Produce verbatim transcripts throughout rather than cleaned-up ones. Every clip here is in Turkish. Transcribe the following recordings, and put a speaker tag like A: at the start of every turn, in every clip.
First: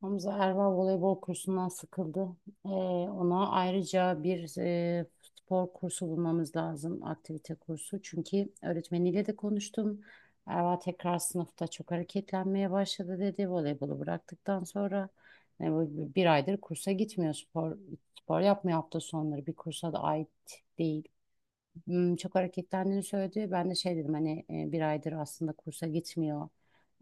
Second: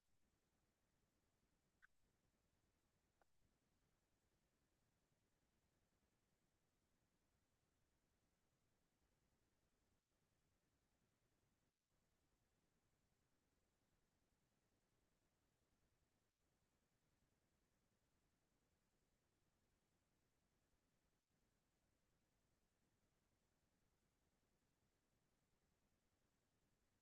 A: Hamza Erva voleybol kursundan sıkıldı. Ee, ona ayrıca bir e, spor kursu bulmamız lazım, aktivite kursu. Çünkü öğretmeniyle de konuştum. Erva tekrar sınıfta çok hareketlenmeye başladı dedi. Voleybolu bıraktıktan sonra e, bu- bir aydır kursa gitmiyor spor. Spor yapmıyor hafta sonları. Bir kursa da ait değil. Hmm, çok hareketlendiğini söyledi. Ben de şey dedim hani e, bir aydır aslında kursa gitmiyor.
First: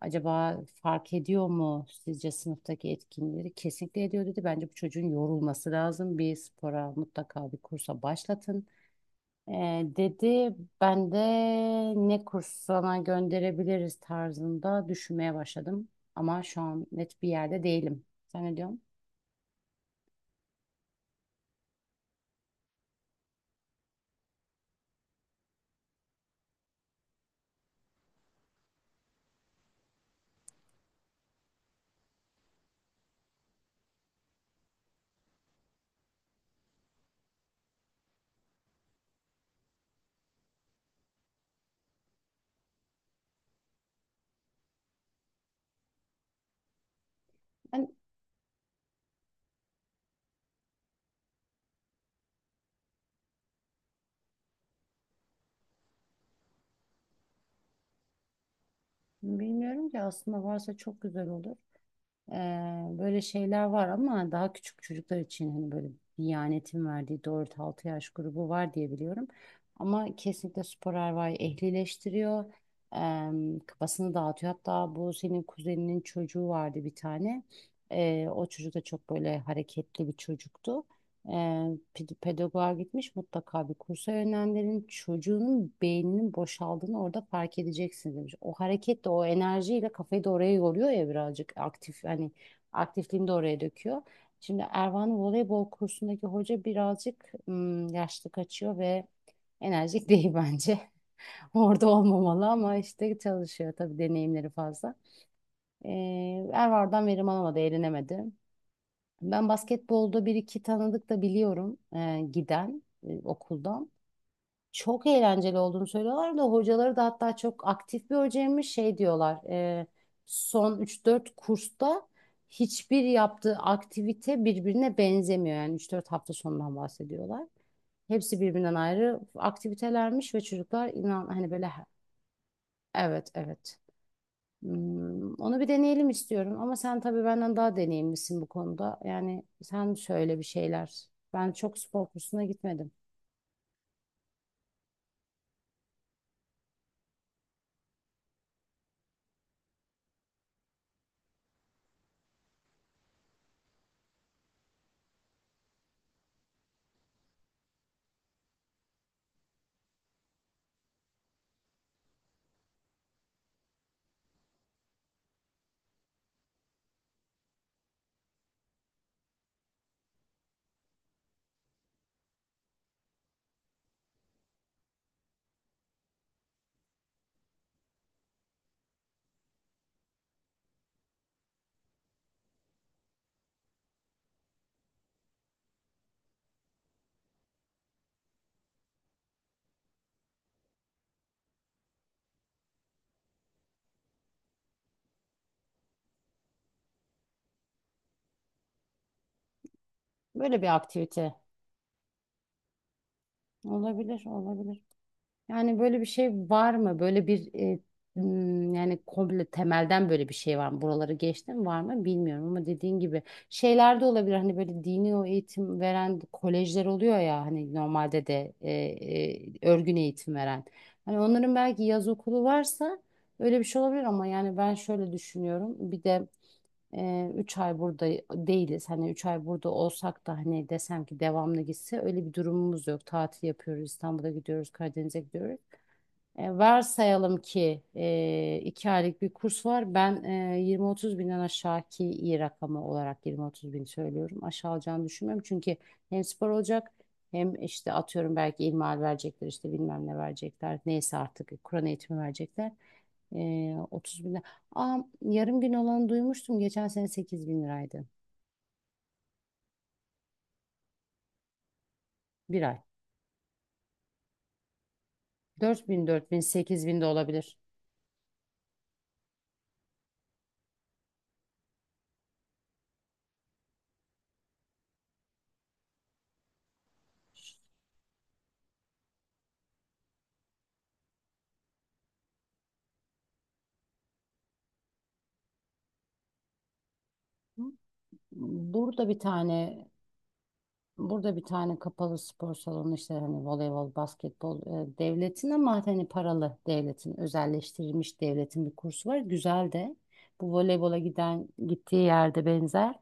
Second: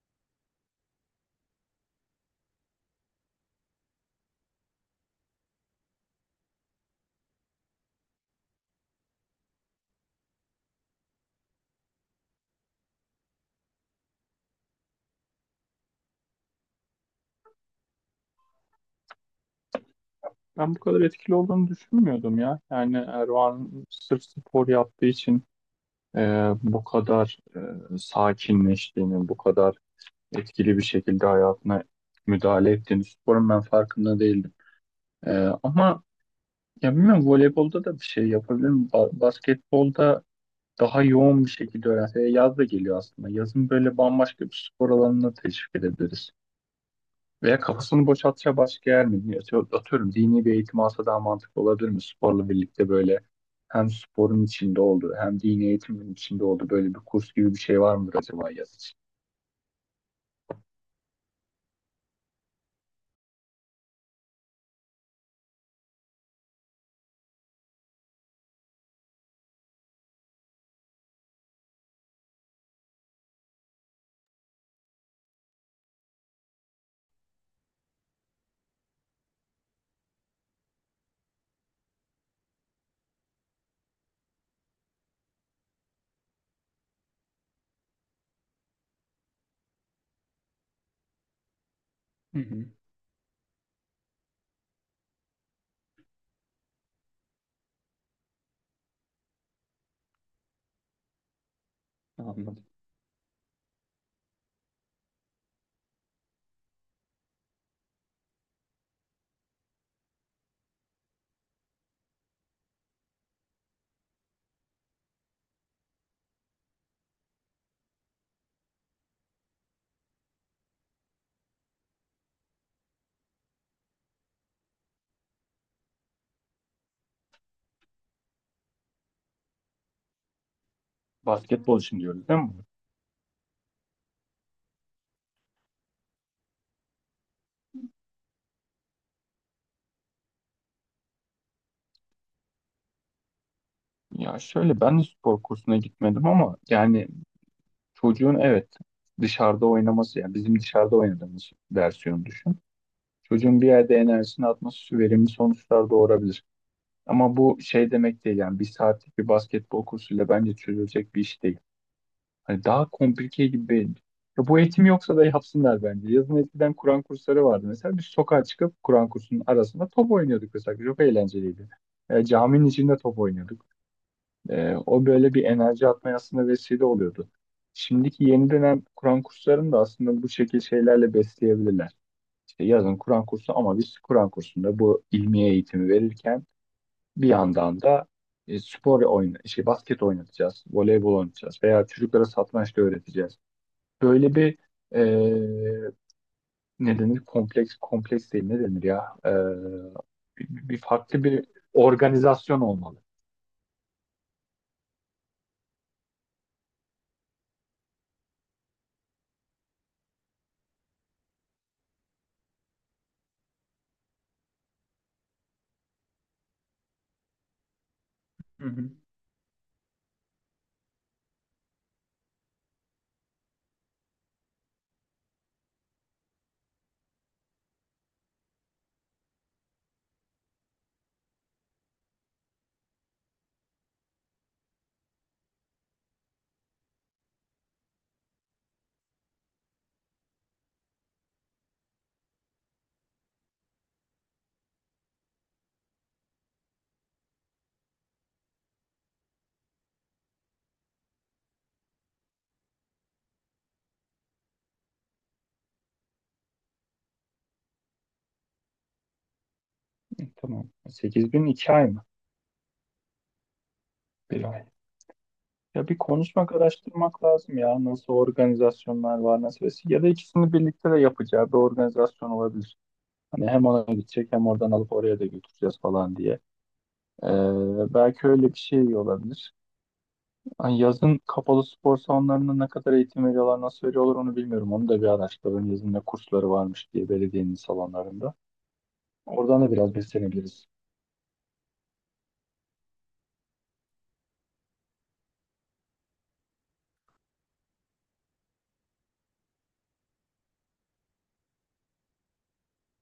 A: Acaba fark ediyor mu sizce sınıftaki etkinlikleri? Kesinlikle ediyor dedi. Bence bu çocuğun yorulması lazım. Bir spora mutlaka bir kursa başlatın. E, dedi ben de ne kursuna gönderebiliriz tarzında düşünmeye başladım. Ama şu an net bir yerde değilim. Sen ne diyorsun?
B: Ben bu kadar etkili olduğunu düşünmüyordum ya. Yani Erdoğan sırf spor yaptığı için e, bu kadar e, sakinleştiğini, bu kadar etkili bir şekilde hayatına müdahale ettiğini, sporun ben farkında değildim. E, ama ya bilmiyorum voleybolda da bir şey yapabilirim. Ba- basketbolda daha yoğun bir şekilde öğrense. e, Yaz da geliyor aslında. Yazın böyle bambaşka bir spor alanına teşvik edebiliriz. Veya
A: Ben
B: kafasını boşaltacağı başka yer mi? Atıyor- Atıyorum, dini bir eğitim alsa daha mantıklı olabilir mi? Sporla birlikte böyle hem sporun içinde olduğu hem dini eğitimin içinde olduğu böyle bir kurs gibi bir şey var mıdır acaba yaz için?
A: bilmiyorum ki, aslında varsa çok güzel olur. Ee, böyle şeyler var ama daha küçük çocuklar için hani böyle Diyanet'in verdiği dört altı yaş grubu var diye biliyorum. Ama kesinlikle spor erva'yı ehlileştiriyor. Ee, kafasını dağıtıyor. Hatta bu senin kuzeninin çocuğu vardı bir tane. Ee, o çocuk da çok böyle hareketli bir çocuktu. E, ped- pedagoğa gitmiş, mutlaka bir kursa yönlendirin. Çocuğunun beyninin boşaldığını orada fark edeceksin demiş. O hareketle, o enerjiyle kafayı da oraya yoruyor ya, birazcık aktif hani,
B: Hı hı,
A: aktifliğini de oraya döküyor. Şimdi Ervan'ın voleybol kursundaki hoca birazcık ım, yaşlı kaçıyor ve enerjik değil bence. Orada olmamalı
B: anladım.
A: ama işte çalışıyor tabii, deneyimleri fazla. E, Ervan'dan verim alamadı, eğlenemedi. Ben basketbolda bir iki tanıdık da biliyorum, e, giden, e, okuldan. Çok eğlenceli olduğunu söylüyorlar da, hocaları da hatta çok aktif bir hocaymış şey diyorlar. E, son üç dört kursta hiçbir yaptığı aktivite birbirine benzemiyor. Yani üç dört hafta sonundan bahsediyorlar. Hepsi birbirinden ayrı aktivitelermiş ve çocuklar inan hani böyle
B: Basketbol için diyoruz, değil mi?
A: evet, evet. Hmm, onu bir deneyelim istiyorum ama sen tabii benden daha deneyimlisin bu konuda. Yani sen söyle bir şeyler. Ben çok spor kursuna gitmedim.
B: Ya şöyle, ben de spor kursuna gitmedim ama yani çocuğun, evet, dışarıda oynaması, yani bizim dışarıda oynadığımız versiyonu düşün. Çocuğun bir yerde enerjisini atması verimli sonuçlar doğurabilir. Ama bu şey demek değil, yani bir saatlik bir basketbol kursuyla bence çözülecek bir iş değil. Hani daha komplike gibi benim. Ya bu eğitim yoksa da yapsınlar bence. Yazın eskiden Kur'an kursları vardı mesela. Biz sokağa çıkıp Kur'an kursunun arasında top oynuyorduk mesela. Çok eğlenceliydi. E, caminin içinde top oynuyorduk. E, o böyle bir enerji atmaya aslında vesile oluyordu. Şimdiki yeni dönem Kur'an kurslarını da aslında bu şekil şeylerle besleyebilirler. İşte yazın Kur'an kursu, ama biz Kur'an kursunda bu ilmiye eğitimi verirken bir yandan da e, spor oyna, işte basket oynatacağız, voleybol oynatacağız veya çocuklara satranç da öğreteceğiz. Böyle bir e, ne denir? Kompleks, kompleks değil, ne denir ya? E,
A: Böyle
B: bir,
A: bir
B: bir farklı
A: aktivite
B: bir organizasyon olmalı.
A: olabilir, olabilir. Yani böyle bir şey var mı? Böyle bir e, m, yani komple temelden böyle bir şey var mı? Buraları geçtim, var mı bilmiyorum ama dediğin gibi şeyler de olabilir. Hani böyle dini o eğitim veren kolejler oluyor ya hani normalde de
B: Hı hı.
A: e, e, örgün eğitim veren. Hani onların belki yaz okulu varsa öyle bir şey olabilir ama yani ben şöyle düşünüyorum. Bir de e, üç ay burada değiliz. Hani üç ay burada olsak da hani desem ki devamlı gitse öyle bir durumumuz yok. Tatil yapıyoruz, İstanbul'a gidiyoruz, Karadeniz'e gidiyoruz. E, varsayalım ki e, iki aylık bir kurs var. Ben e, yirmi otuz binden aşağı, ki iyi rakamı olarak yirmi otuz bin söylüyorum. Aşağı alacağını düşünmüyorum. Çünkü hem spor olacak, hem işte atıyorum belki ilmihal verecekler, işte bilmem ne verecekler. Neyse artık Kur'an eğitimi verecekler. Ee, otuz bin lira. Aa, yarım gün olanı duymuştum. Geçen sene sekiz bin liraydı.
B: E, Tamam. sekiz bin iki ay mı?
A: Bir ay.
B: Bir ay.
A: dört
B: Ya bir
A: bin, dört bin,
B: konuşmak,
A: sekiz bin de
B: araştırmak
A: olabilir.
B: lazım ya. Nasıl organizasyonlar var, nasıl vesile- ya da ikisini birlikte de yapacağı bir organizasyon olabilir. Hani hem ona gidecek hem oradan alıp oraya da götüreceğiz falan diye. Ee, belki öyle bir şey olabilir. Ay, yazın kapalı spor salonlarında ne kadar eğitim veriyorlar, nasıl veriyorlar onu bilmiyorum. Onu da bir araştırın. Yazın ne kursları varmış diye belediyenin salonlarında.
A: Burada bir
B: Oradan da
A: tane
B: biraz beslenebiliriz.
A: Burada bir tane kapalı spor salonu, işte hani voleybol, basketbol, e, devletin ama hani paralı devletin, özelleştirilmiş devletin bir kursu var. Güzel de bu voleybola giden gittiği yerde benzer.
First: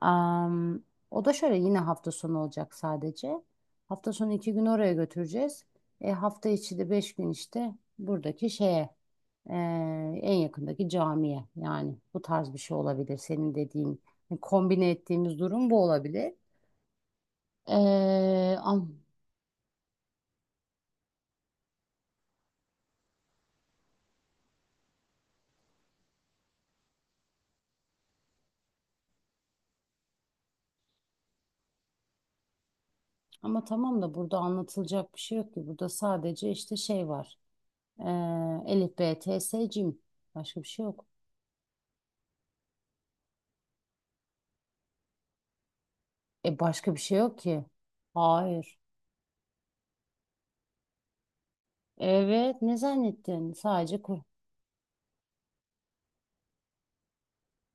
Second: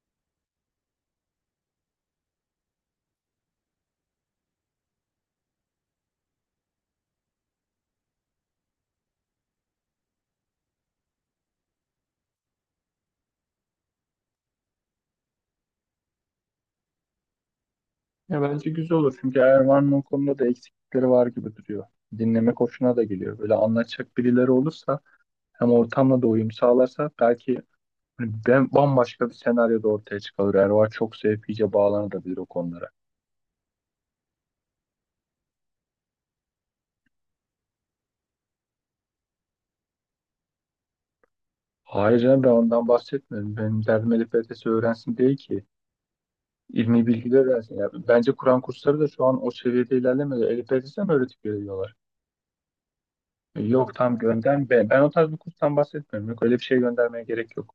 A: Am, o da şöyle, yine hafta sonu olacak sadece. Hafta sonu iki gün oraya götüreceğiz. E, hafta içi de beş gün işte buradaki şeye, e, en yakındaki camiye, yani bu tarz bir şey olabilir. Senin dediğin hani kombine ettiğimiz durum bu olabilir.
B: Ya
A: Ee,
B: bence
A: am-
B: güzel olur çünkü Erman'ın o konuda da eksiklikleri var gibi duruyor. Dinlemek hoşuna da geliyor. Böyle anlatacak birileri olursa, hem ortamla da uyum sağlarsa, belki hani ben bambaşka bir senaryo da ortaya çıkar. Ervan çok sevip iyice bağlanabilir o konulara.
A: ama tamam da burada anlatılacak bir şey yok ki. Burada sadece işte şey var. Ee, Elif, B, T, S, Cim. Başka bir şey yok.
B: Hayır canım, ben ondan bahsetmiyorum. Benim derdim Elif L T S öğrensin değil ki.
A: E, başka bir
B: İlmi
A: şey yok
B: bilgiler
A: ki.
B: öğrensin. Ya, bence Kur'an
A: Hayır.
B: kursları da şu an o seviyede ilerlemedi. Elif L T S'e mi öğretip veriyorlar?
A: Evet, ne zannettin?
B: E, Yok
A: Sadece Kur.
B: tam gönder ben. Ben o tarz bir kurstan bahsetmiyorum. Yok, öyle bir şey göndermeye gerek yok.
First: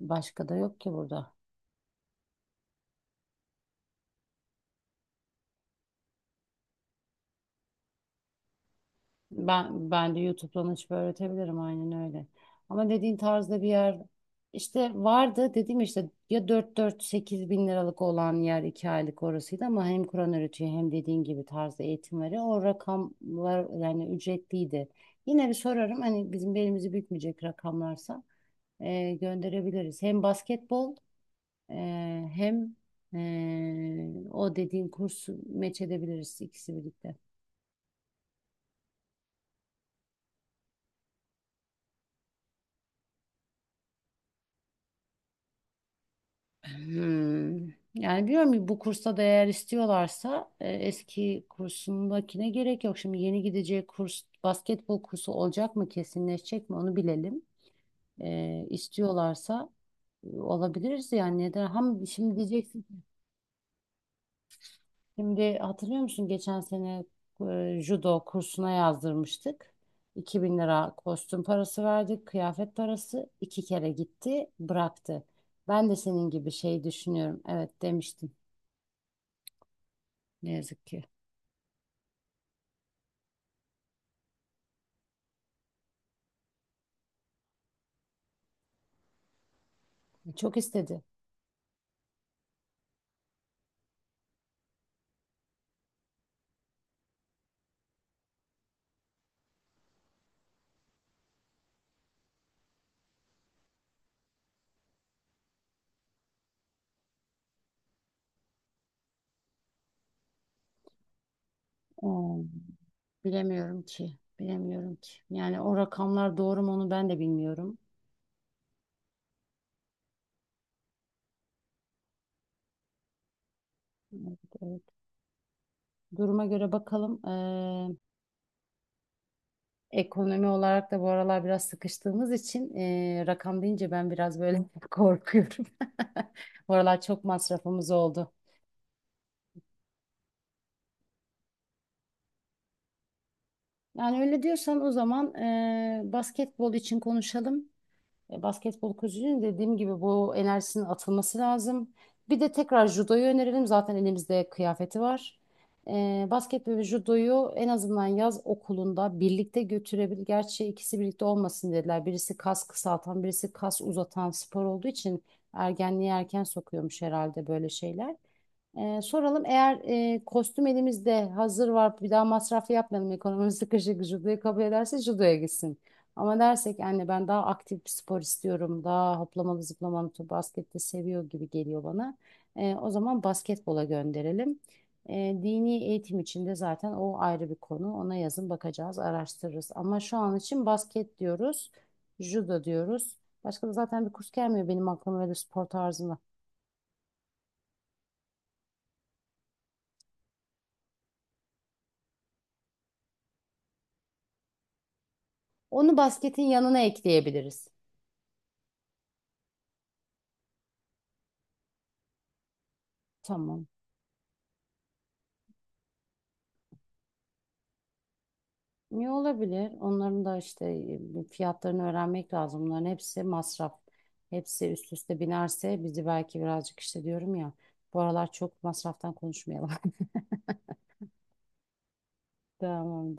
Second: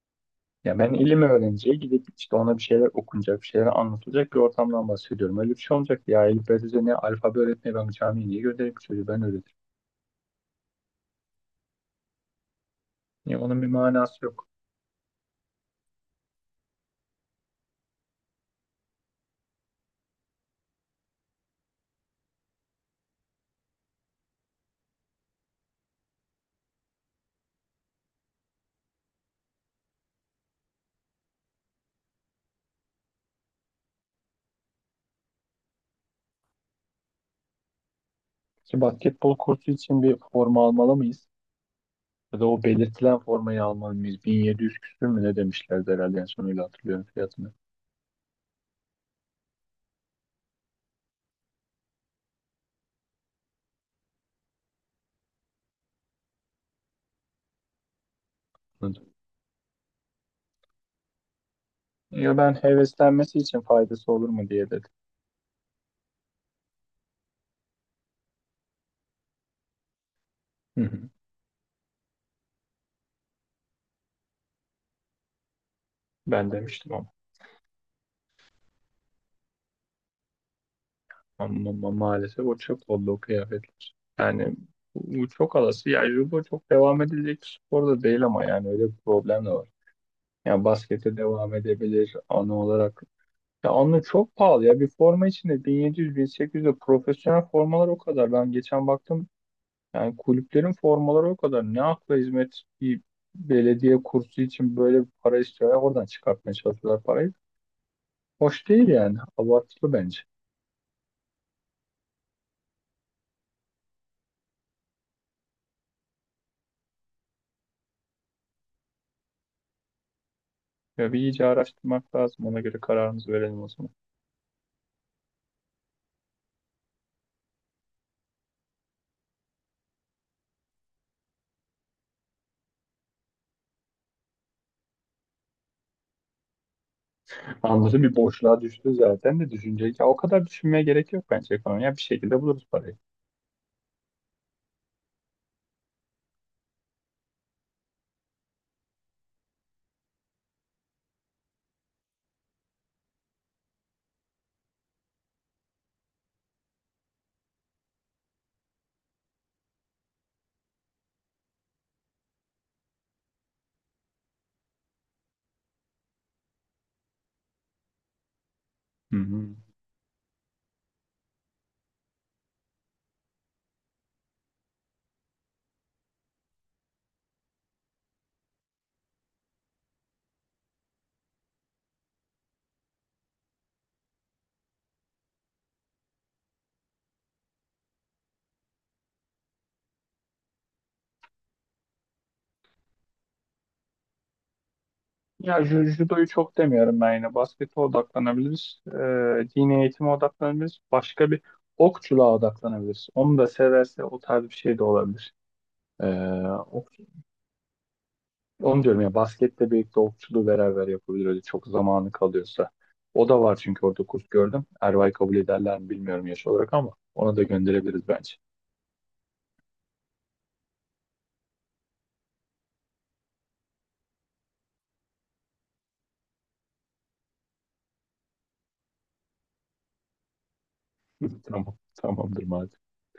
A: Başka da
B: Ya
A: yok ki
B: ben ilim
A: burada.
B: öğreneceği, gidip işte ona bir şeyler okunacak, bir şeyler anlatılacak bir ortamdan bahsediyorum. Öyle bir şey olacak ya. Elif L T S'e ne, alfabe öğretmeye ben camiye niye göndereyim ki? Çocuğu ben öğretirim.
A: Ben ben de YouTube'dan açıp öğretebilirim, aynen öyle. Ama dediğin
B: Ya,
A: tarzda
B: onun bir
A: bir yer
B: manası yok.
A: işte vardı, dediğim işte ya, dört dört-sekiz bin liralık olan yer, iki aylık orasıydı ama hem Kur'an öğretiyor hem dediğin gibi tarzda eğitim veriyor. O rakamlar yani ücretliydi. Yine bir sorarım, hani bizim belimizi bükmeyecek rakamlarsa e, gönderebiliriz. Hem basketbol, ee, hem ee, o dediğin kursu meç edebiliriz, ikisi birlikte.
B: Ki basketbol kursu için bir forma almalı mıyız? Ya da o belirtilen formayı alman bin yedi yüz küsür mü ne demişlerdi, herhalde en son öyle hatırlıyorum fiyatını.
A: Hmm. Yani biliyorum ki bu kursa da, eğer istiyorlarsa e, eski kursundakine gerek yok. Şimdi yeni gideceği kurs basketbol kursu olacak mı, kesinleşecek mi, onu bilelim. E,
B: Hı.
A: istiyorlarsa e, olabiliriz yani, neden? Ham şimdi
B: Ya ben
A: diyeceksin,
B: heveslenmesi için faydası olur mu diye dedim.
A: şimdi hatırlıyor musun geçen sene e, judo kursuna yazdırmıştık. iki bin
B: Hı
A: lira
B: hı.
A: kostüm parası verdik, kıyafet parası. iki kere gitti, bıraktı. Ben de senin gibi
B: Ben
A: şey
B: demiştim ama.
A: düşünüyorum. Evet demiştim. Ne yazık ki.
B: Ama, ama maalesef o çöp oldu o kıyafetler. Yani bu bu çok alası. Ya judo çok devam edilecek bir spor da değil, ama yani öyle bir problem de var.
A: Çok
B: Yani
A: istedi.
B: baskete devam edebilir anı olarak. Ya anı çok pahalı ya. Bir forma içinde bin yedi yüz-bin sekiz yüz de, profesyonel formalar o kadar. Ben geçen baktım, yani kulüplerin formaları o kadar. Ne akla hizmet bir belediye kursu için böyle bir para istiyorlar. Oradan çıkartmaya çalışıyorlar parayı. Hoş değil yani. Abartılı bence.
A: Hmm, Bilemiyorum ki. Bilemiyorum ki. Yani o rakamlar doğru mu, onu ben de bilmiyorum.
B: Ya bir iyice araştırmak lazım. Ona göre kararımızı verelim o zaman.
A: Evet, evet. Duruma göre bakalım. Ekonomi olarak da bu aralar biraz sıkıştığımız için e, rakam deyince ben biraz böyle korkuyorum. Bu aralar çok masrafımız
B: Anladım, bir
A: oldu.
B: boşluğa düştü zaten de düşünce. Ya o kadar düşünmeye gerek yok bence ekonomi. Ya bir şekilde buluruz parayı.
A: Yani öyle diyorsan o zaman e, basketbol için konuşalım. E, Basketbol kulübünün, dediğim gibi bu enerjisinin atılması lazım. Bir de tekrar judoyu önerelim. Zaten elimizde kıyafeti var. E, basketbol ve judoyu en azından yaz okulunda birlikte götürebilir. Gerçi ikisi birlikte olmasın dediler. Birisi kas kısaltan, birisi kas uzatan spor olduğu için ergenliğe erken sokuyormuş herhalde, böyle şeyler. Ee,
B: Hı
A: soralım,
B: hı.
A: eğer e, kostüm elimizde hazır var, bir daha masraf yapmayalım, ekonomimiz sıkışık, judoyu kabul ederse judoya gitsin. Ama dersek anne ben daha aktif bir spor istiyorum, daha hoplamalı zıplamalı, top, baskette seviyor gibi geliyor bana. Ee, o zaman basketbola gönderelim. Ee, dini eğitim içinde zaten o ayrı bir konu, ona yazın bakacağız, araştırırız. Ama şu an için basket diyoruz, judo diyoruz. Başka da zaten bir kurs gelmiyor benim aklıma, öyle
B: Ya
A: spor
B: ju-
A: tarzında.
B: judoyu çok demiyorum ben yine. Baskete odaklanabiliriz. Ee, dini eğitime odaklanabiliriz. Başka bir, okçuluğa odaklanabiliriz. Onu da severse o tarz bir şey de olabilir.
A: Onu
B: Ee,
A: basketin yanına
B: o-
A: ekleyebiliriz.
B: Onu diyorum ya, basketle birlikte okçuluğu beraber yapabilir öyle, çok zamanı kalıyorsa. O da var
A: Tamam.
B: çünkü orada kurs gördüm. Erbay kabul ederler mi bilmiyorum yaş olarak, ama ona da gönderebiliriz bence.
A: Niye, olabilir? Onların da işte e, fiyatlarını öğrenmek lazım. Bunların hepsi masraf. Hepsi üst üste binerse bizi belki birazcık, işte diyorum ya. Bu aralar çok masraftan konuşmayalım.
B: Tamam, tamamdır madem.
A: Tamam.